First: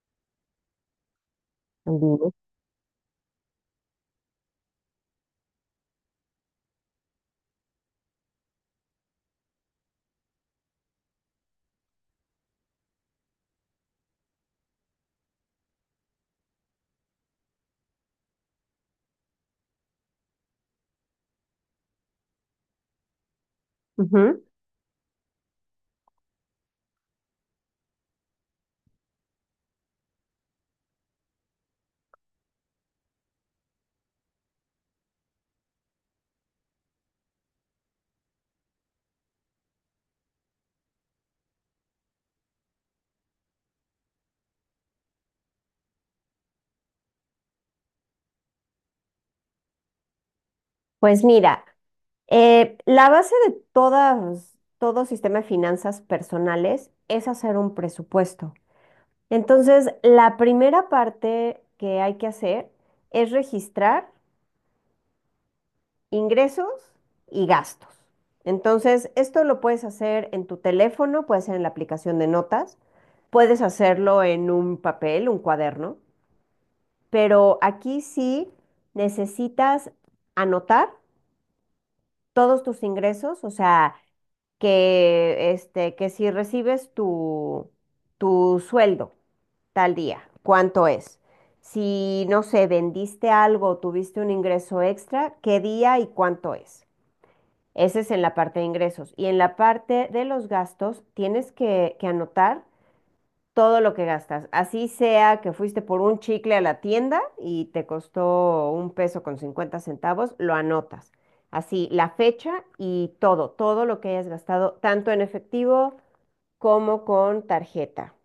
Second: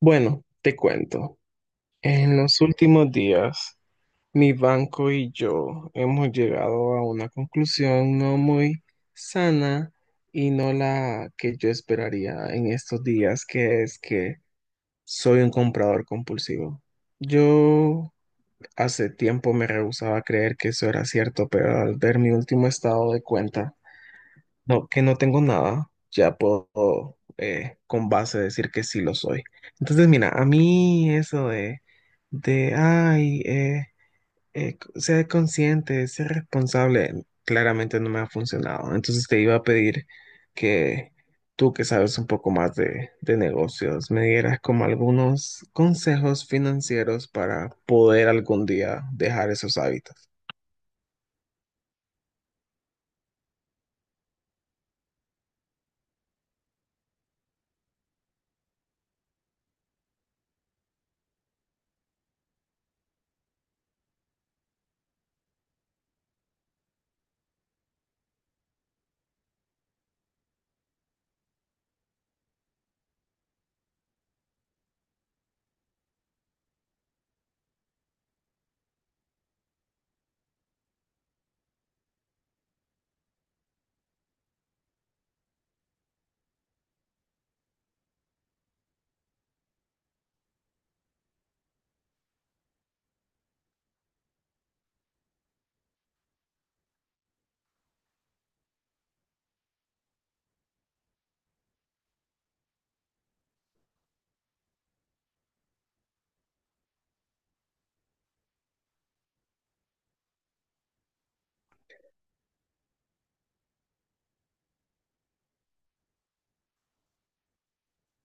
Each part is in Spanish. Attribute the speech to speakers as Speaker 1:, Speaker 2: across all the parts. Speaker 1: Bueno, te cuento. En los últimos días, mi banco y yo hemos llegado a una conclusión no muy sana y no la que yo esperaría en estos días, que es que soy un comprador compulsivo. Yo hace tiempo me rehusaba a creer que eso era cierto, pero al ver mi último estado de cuenta,
Speaker 2: Ujú.
Speaker 1: no, que no tengo nada, ya puedo con base decir que sí lo soy. Entonces, mira, a mí eso de ay, ser consciente, ser responsable, claramente no me ha funcionado. Entonces te iba a pedir que tú, que sabes un poco más de negocios, me dieras como algunos consejos financieros para poder algún día dejar esos hábitos.
Speaker 2: Pues mira, la base de todo sistema de finanzas personales es hacer un presupuesto. Entonces, la primera parte que hay que hacer es registrar ingresos y gastos. Entonces, esto lo puedes hacer en tu teléfono, puede ser en la aplicación de notas, puedes hacerlo en un papel, un cuaderno, pero aquí sí necesitas anotar todos tus ingresos, o sea, que si recibes tu sueldo tal día, ¿cuánto es? Si, no sé, vendiste algo, tuviste un ingreso extra, ¿qué día y cuánto es? Ese es en la parte de ingresos. Y en la parte de los gastos, tienes que anotar todo lo que gastas. Así sea que fuiste por un chicle a la tienda y te costó un peso con 50 centavos, lo anotas. Así, la fecha y todo, todo lo que hayas gastado, tanto en efectivo como con tarjeta.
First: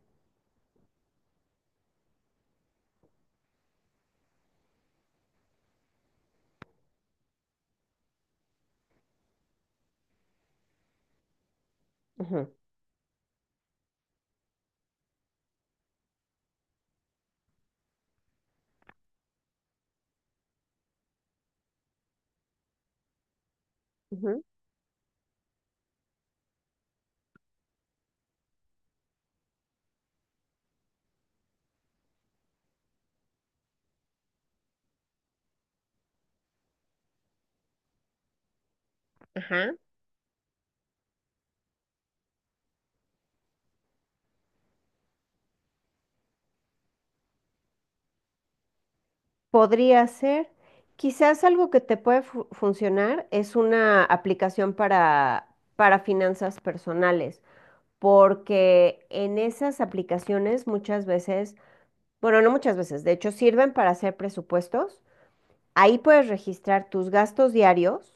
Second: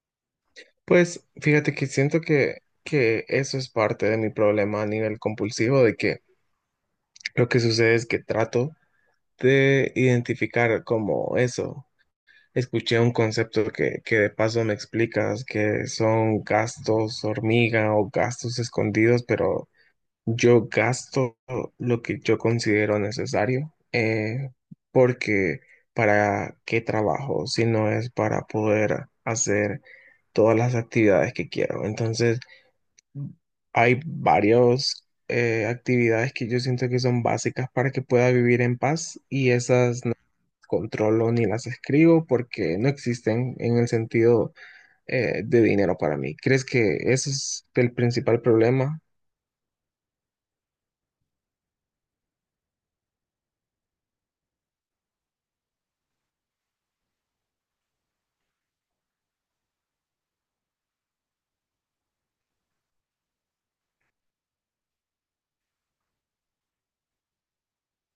Speaker 1: Pues fíjate que que eso es parte de mi problema a nivel compulsivo, de que lo que sucede es que trato de identificar como eso.
Speaker 2: Ujú.
Speaker 1: Escuché un concepto que de paso me explicas, que son gastos hormiga o gastos escondidos, pero yo gasto lo que yo considero necesario,
Speaker 2: Ujú.
Speaker 1: porque ¿para qué trabajo si no es para poder hacer todas las actividades que quiero? Entonces hay varias actividades que yo siento que son básicas para que pueda vivir en paz y
Speaker 2: Ajá.
Speaker 1: esas no las controlo ni las escribo porque no existen en el sentido de dinero para mí. ¿Crees que ese es el principal problema?
Speaker 2: Podría ser, quizás algo que te puede funcionar es una aplicación para finanzas personales, porque en esas aplicaciones muchas veces, bueno, no muchas veces. De hecho, sirven para hacer presupuestos. Ahí puedes registrar tus gastos diarios,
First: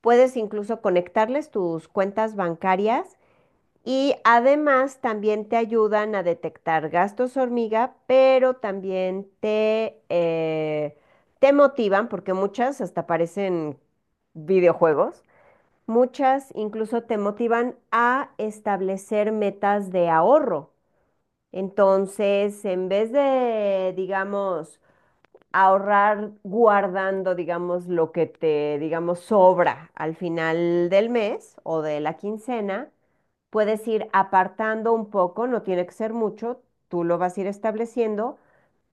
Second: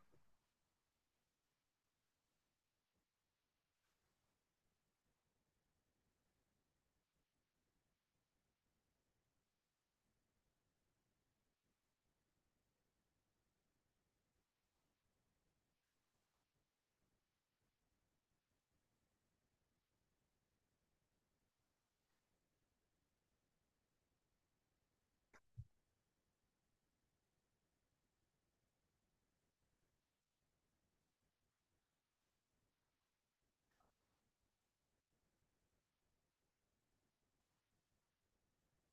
Speaker 2: puedes incluso conectarles tus cuentas bancarias y además también te ayudan a detectar gastos hormiga, pero también te motivan, porque muchas hasta parecen videojuegos. Muchas incluso te motivan a establecer metas de ahorro. Entonces, en vez de, digamos, ahorrar guardando, digamos, lo que te, digamos, sobra al final del mes o de la quincena. Puedes ir apartando un poco, no tiene que ser mucho, tú lo vas a ir estableciendo,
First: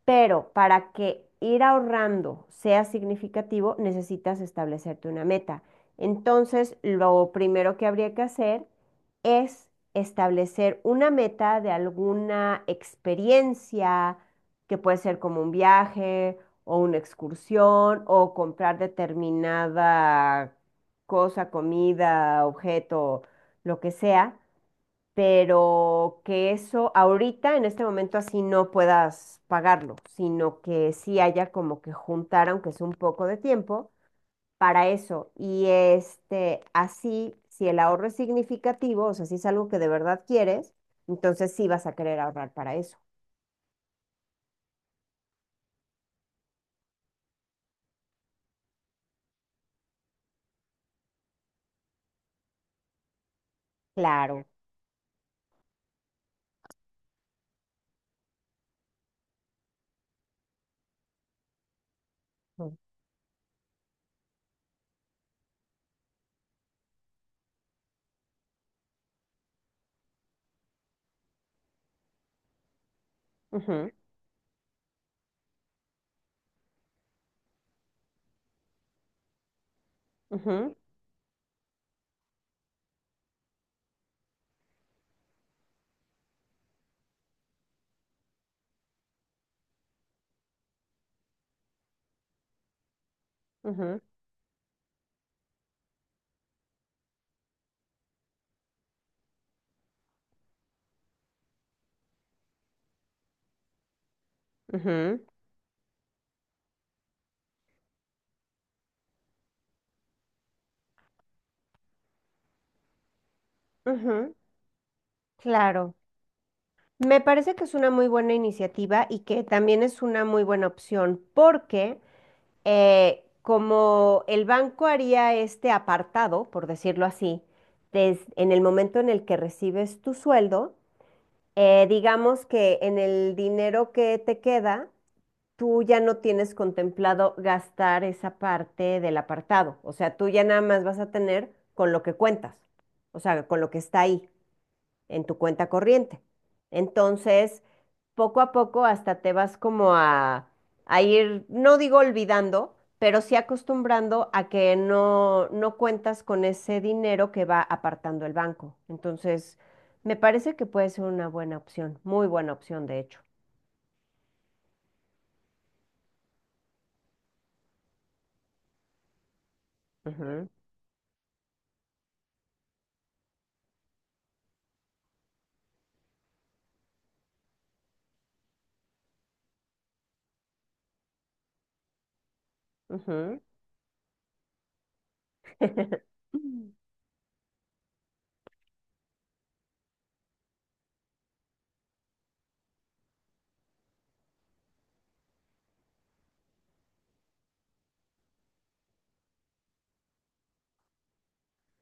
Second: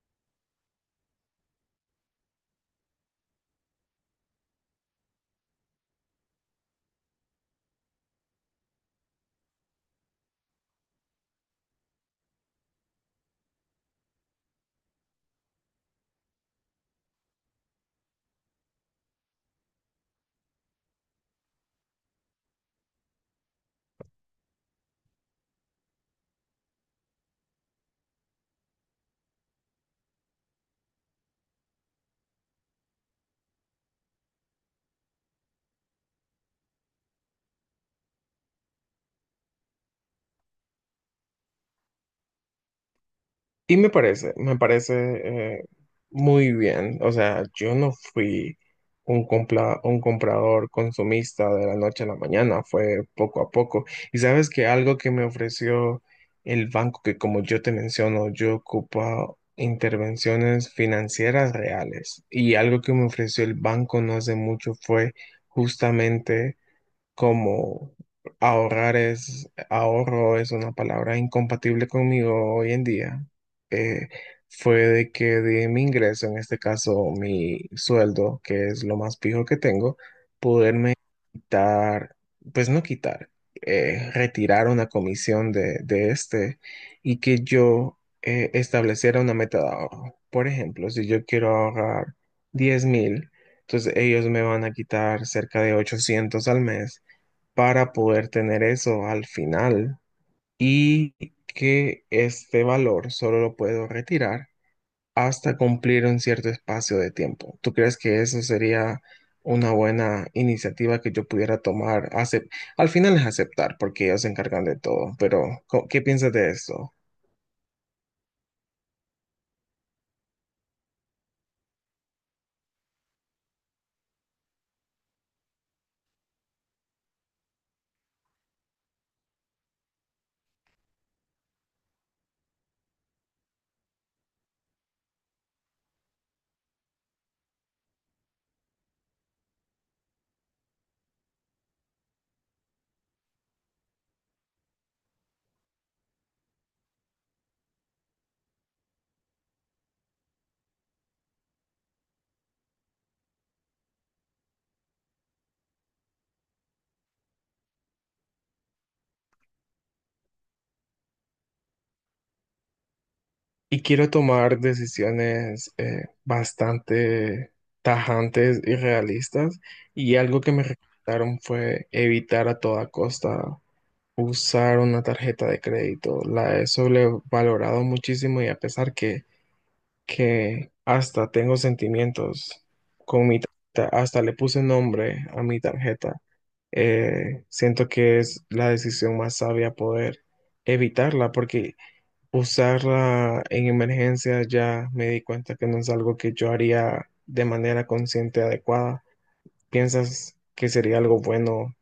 Speaker 2: pero para que ir ahorrando sea significativo, necesitas establecerte una meta. Entonces, lo primero que habría que hacer es establecer una meta de alguna experiencia, que puede ser como un viaje o una excursión o comprar determinada cosa, comida, objeto, lo que sea, pero que eso ahorita, en este momento, así no puedas pagarlo, sino que sí haya como que juntar, aunque es un poco de tiempo, para eso. Y este, así, si el ahorro es significativo, o sea, si es algo que de verdad quieres, entonces sí vas a querer ahorrar para eso.
Speaker 1: Y me parece muy bien. O sea, yo no fui un, compla- un comprador consumista de la noche a la mañana, fue poco a poco. Y
Speaker 2: Claro.
Speaker 1: sabes que algo que me ofreció el banco, que como yo te menciono, yo ocupo intervenciones financieras reales. Y
Speaker 2: Ujú,
Speaker 1: algo que me ofreció el banco no hace mucho fue justamente como ahorro es una palabra incompatible conmigo hoy en día,
Speaker 2: ujú,
Speaker 1: eh, fue de que de mi ingreso, en este caso mi sueldo, que es lo más fijo que tengo,
Speaker 2: ujú,
Speaker 1: poderme quitar, pues no quitar, retirar una comisión de este y que yo estableciera una meta de ahorro. Por ejemplo, si yo quiero ahorrar 10.000, entonces
Speaker 2: ujú,
Speaker 1: ellos me van a quitar cerca de 800 al mes para poder tener eso al final y que este valor solo lo puedo retirar
Speaker 2: ujú,
Speaker 1: hasta cumplir un cierto espacio de tiempo. ¿Tú crees que eso sería una buena iniciativa que yo pudiera tomar? Acep- al final es aceptar porque ellos se
Speaker 2: ujú.
Speaker 1: encargan de todo, pero co-
Speaker 2: Claro.
Speaker 1: ¿qué piensas de eso?
Speaker 2: Me parece que es una muy buena iniciativa y que también es una muy buena opción porque como el banco haría este apartado, por decirlo así, en el momento en el que recibes tu sueldo, digamos que en el dinero que te queda, tú ya no tienes contemplado gastar esa parte del apartado. O sea, tú ya nada más vas a tener con lo que cuentas, o sea, con lo que está ahí en tu cuenta corriente. Entonces, poco a poco hasta te vas como a ir, no digo olvidando, pero sí acostumbrando a que no, no cuentas con ese dinero que va apartando el banco. Entonces, me parece que puede ser una buena opción, muy buena opción, de hecho.
Speaker 1: Y quiero tomar decisiones bastante tajantes y realistas y algo que me recomendaron fue evitar a toda costa usar una tarjeta de crédito. La he sobrevalorado muchísimo y a pesar que hasta tengo sentimientos
Speaker 2: Ujú,
Speaker 1: con mi
Speaker 2: ujú.
Speaker 1: tarjeta, hasta le puse nombre a mi tarjeta, siento que es la decisión más sabia poder evitarla porque usarla en emergencia ya me di cuenta que no es algo que yo haría de manera consciente adecuada. ¿Piensas que sería algo bueno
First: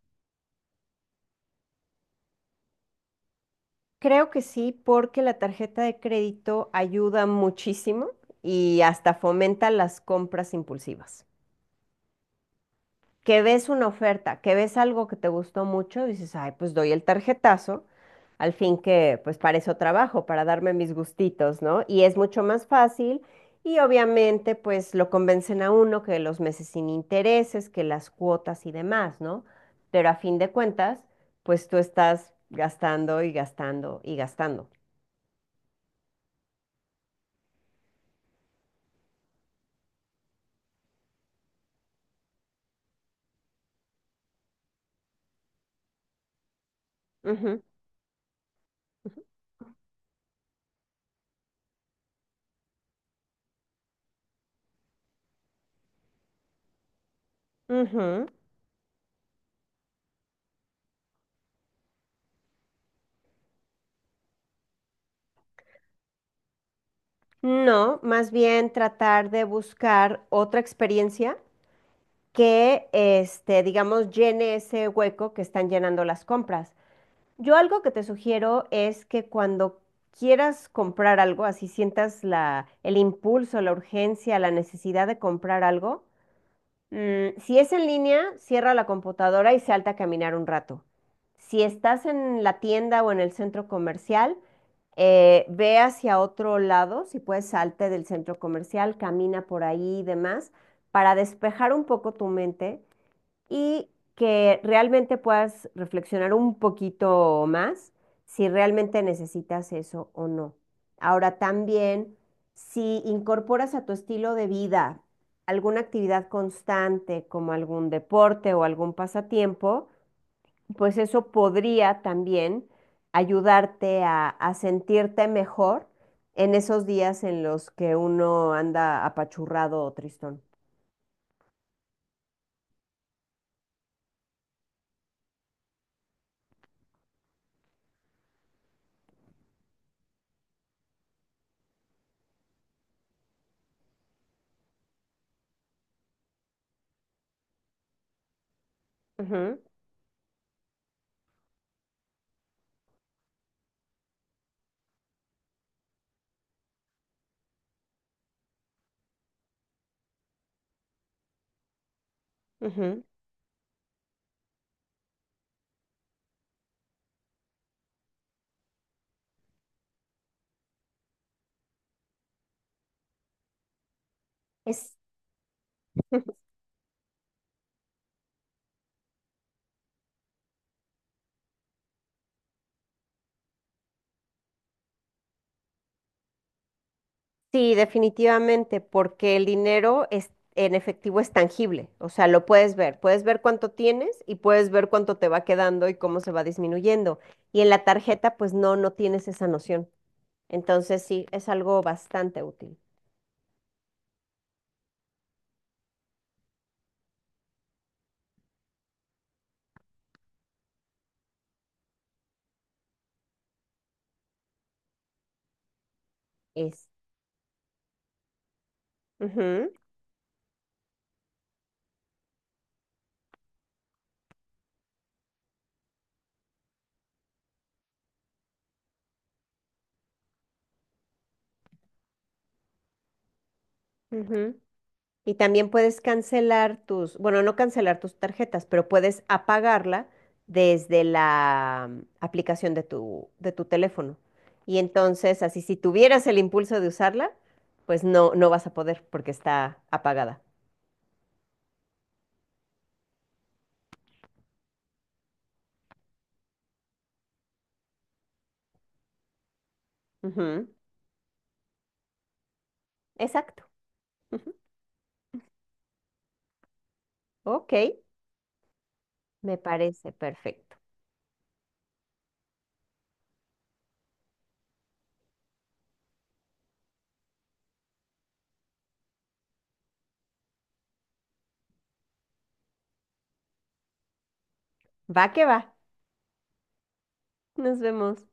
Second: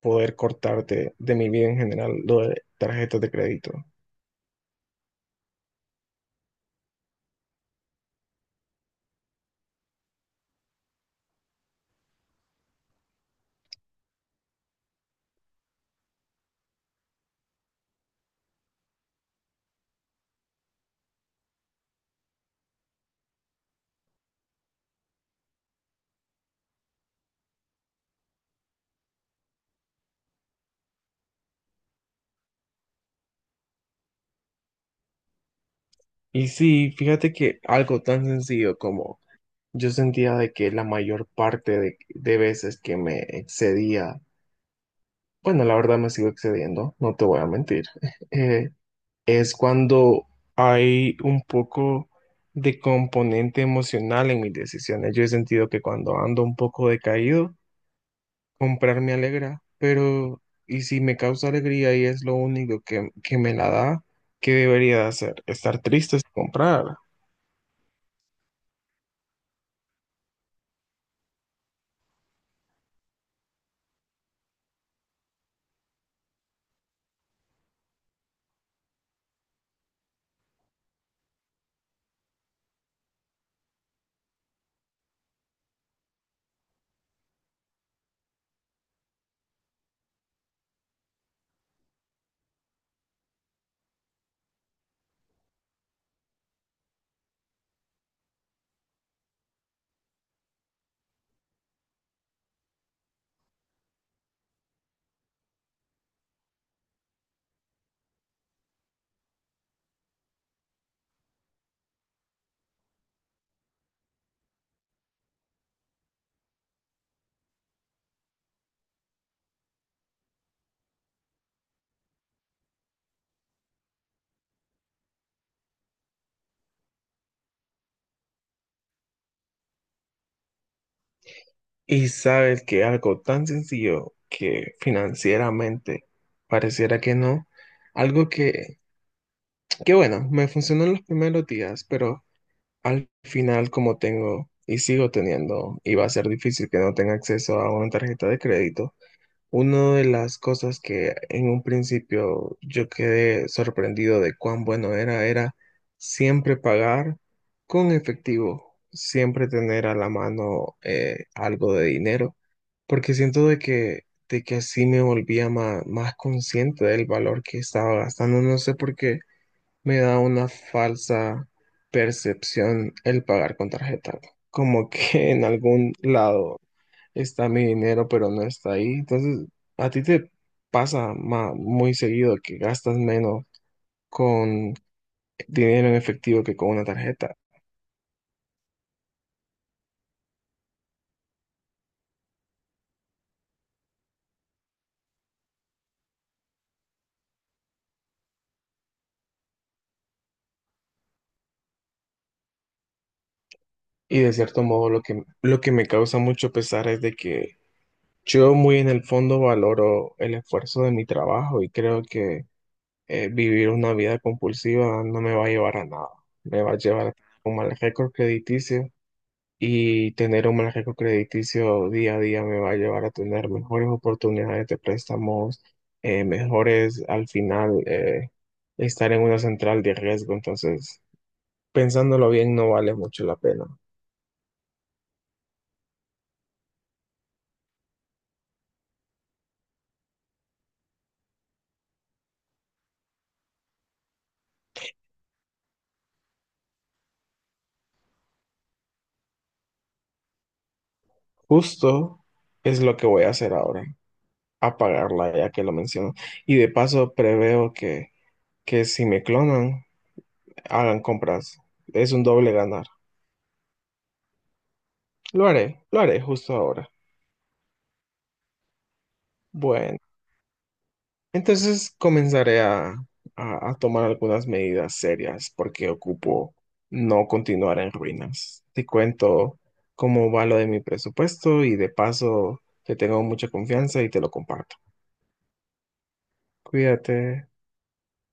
Speaker 1: poder cortarte de mi vida en general lo de tarjetas de crédito?
Speaker 2: Creo que sí, porque la tarjeta de crédito ayuda muchísimo y hasta fomenta las compras impulsivas. Que ves una oferta, que ves algo que te gustó mucho, dices, ay, pues doy el tarjetazo, al fin que pues para eso trabajo, para darme mis gustitos, ¿no? Y es mucho más fácil y obviamente pues lo convencen a uno que los meses sin intereses, que las cuotas y demás, ¿no? Pero a fin de cuentas, pues tú estás gastando y gastando y gastando.
Speaker 1: Y sí, fíjate que algo tan sencillo como yo sentía de que la mayor parte de veces que me excedía, bueno, la verdad me sigo excediendo, no te voy a
Speaker 2: Ujú,
Speaker 1: mentir, eh, es cuando hay un poco de componente emocional en mis decisiones. Yo he sentido que cuando ando un poco decaído,
Speaker 2: ujú.
Speaker 1: comprar me alegra, pero ¿y si me causa alegría y es lo único que me la da? ¿Qué debería de hacer? Estar triste es comprar.
Speaker 2: No, más bien tratar de buscar otra experiencia que, este, digamos, llene ese hueco que están llenando las compras. Yo algo que te sugiero es que cuando quieras comprar algo, así sientas la, el impulso, la urgencia, la necesidad de comprar algo, si es en línea, cierra la computadora y salta a caminar un rato. Si estás en la tienda o en el centro comercial, ve hacia otro lado, si puedes salte del centro comercial, camina por ahí y demás, para despejar un poco tu mente y que realmente puedas reflexionar un poquito más si realmente necesitas eso o no. Ahora también, si incorporas a tu estilo de vida alguna actividad constante como algún deporte o algún pasatiempo, pues eso podría también ayudarte a sentirte mejor en esos días en los que uno anda apachurrado o tristón.
Speaker 1: Y sabes que algo tan sencillo que financieramente pareciera que no, algo que bueno, me funcionó en los primeros días, pero al final como tengo y sigo teniendo, y va a ser difícil que no tenga acceso a una tarjeta de crédito,
Speaker 2: Ujú,
Speaker 1: una de las cosas que en un principio yo quedé sorprendido de cuán bueno era, era siempre pagar con efectivo, siempre tener a la mano algo de dinero,
Speaker 2: ujú.
Speaker 1: porque de que así me volvía ma- más, consciente del valor que estaba gastando. No sé por qué me da una falsa percepción el pagar con tarjeta, como
Speaker 2: Es
Speaker 1: que en algún lado está mi dinero, pero no está ahí. Entonces, a ti te pasa ma- muy seguido que gastas menos con dinero en efectivo que con una tarjeta.
Speaker 2: Sí, definitivamente, porque el dinero es, en efectivo es tangible, o sea, lo puedes ver cuánto tienes y puedes ver cuánto te va quedando y cómo se va disminuyendo. Y en la tarjeta, pues no, no tienes esa noción. Entonces, sí, es algo bastante útil.
Speaker 1: Y de cierto modo, lo que me causa mucho pesar es de que yo muy en el fondo valoro el esfuerzo de mi trabajo y creo que vivir una vida compulsiva no me va a llevar a nada. Me va a
Speaker 2: Es.
Speaker 1: llevar a un mal récord crediticio
Speaker 2: Ujú,
Speaker 1: y tener un mal récord crediticio día a día me va a llevar a tener mejores oportunidades de préstamos, mejores al final estar en una central de riesgo. Entonces, pensándolo bien, no vale mucho la pena.
Speaker 2: ujú. Y también puedes cancelar tus, bueno, no cancelar tus tarjetas, pero puedes apagarla desde la aplicación de tu teléfono. Y entonces, así si tuvieras el impulso de usarla, pues no, no vas a poder porque está apagada.
Speaker 1: Justo es lo que voy a hacer ahora, apagarla ya que lo menciono. Y de paso preveo que si me clonan,
Speaker 2: Ujú.
Speaker 1: hagan compras. Es un doble ganar.
Speaker 2: Exacto. Ujú.
Speaker 1: Lo haré justo ahora.
Speaker 2: Ok, me
Speaker 1: Bueno.
Speaker 2: parece perfecto.
Speaker 1: Entonces comenzaré a tomar algunas medidas serias porque ocupo no continuar en ruinas. Te cuento cómo va lo de mi presupuesto y de paso que tengo mucha confianza y te lo comparto.
Speaker 2: Va que va.
Speaker 1: Cuídate.
Speaker 2: Nos vemos.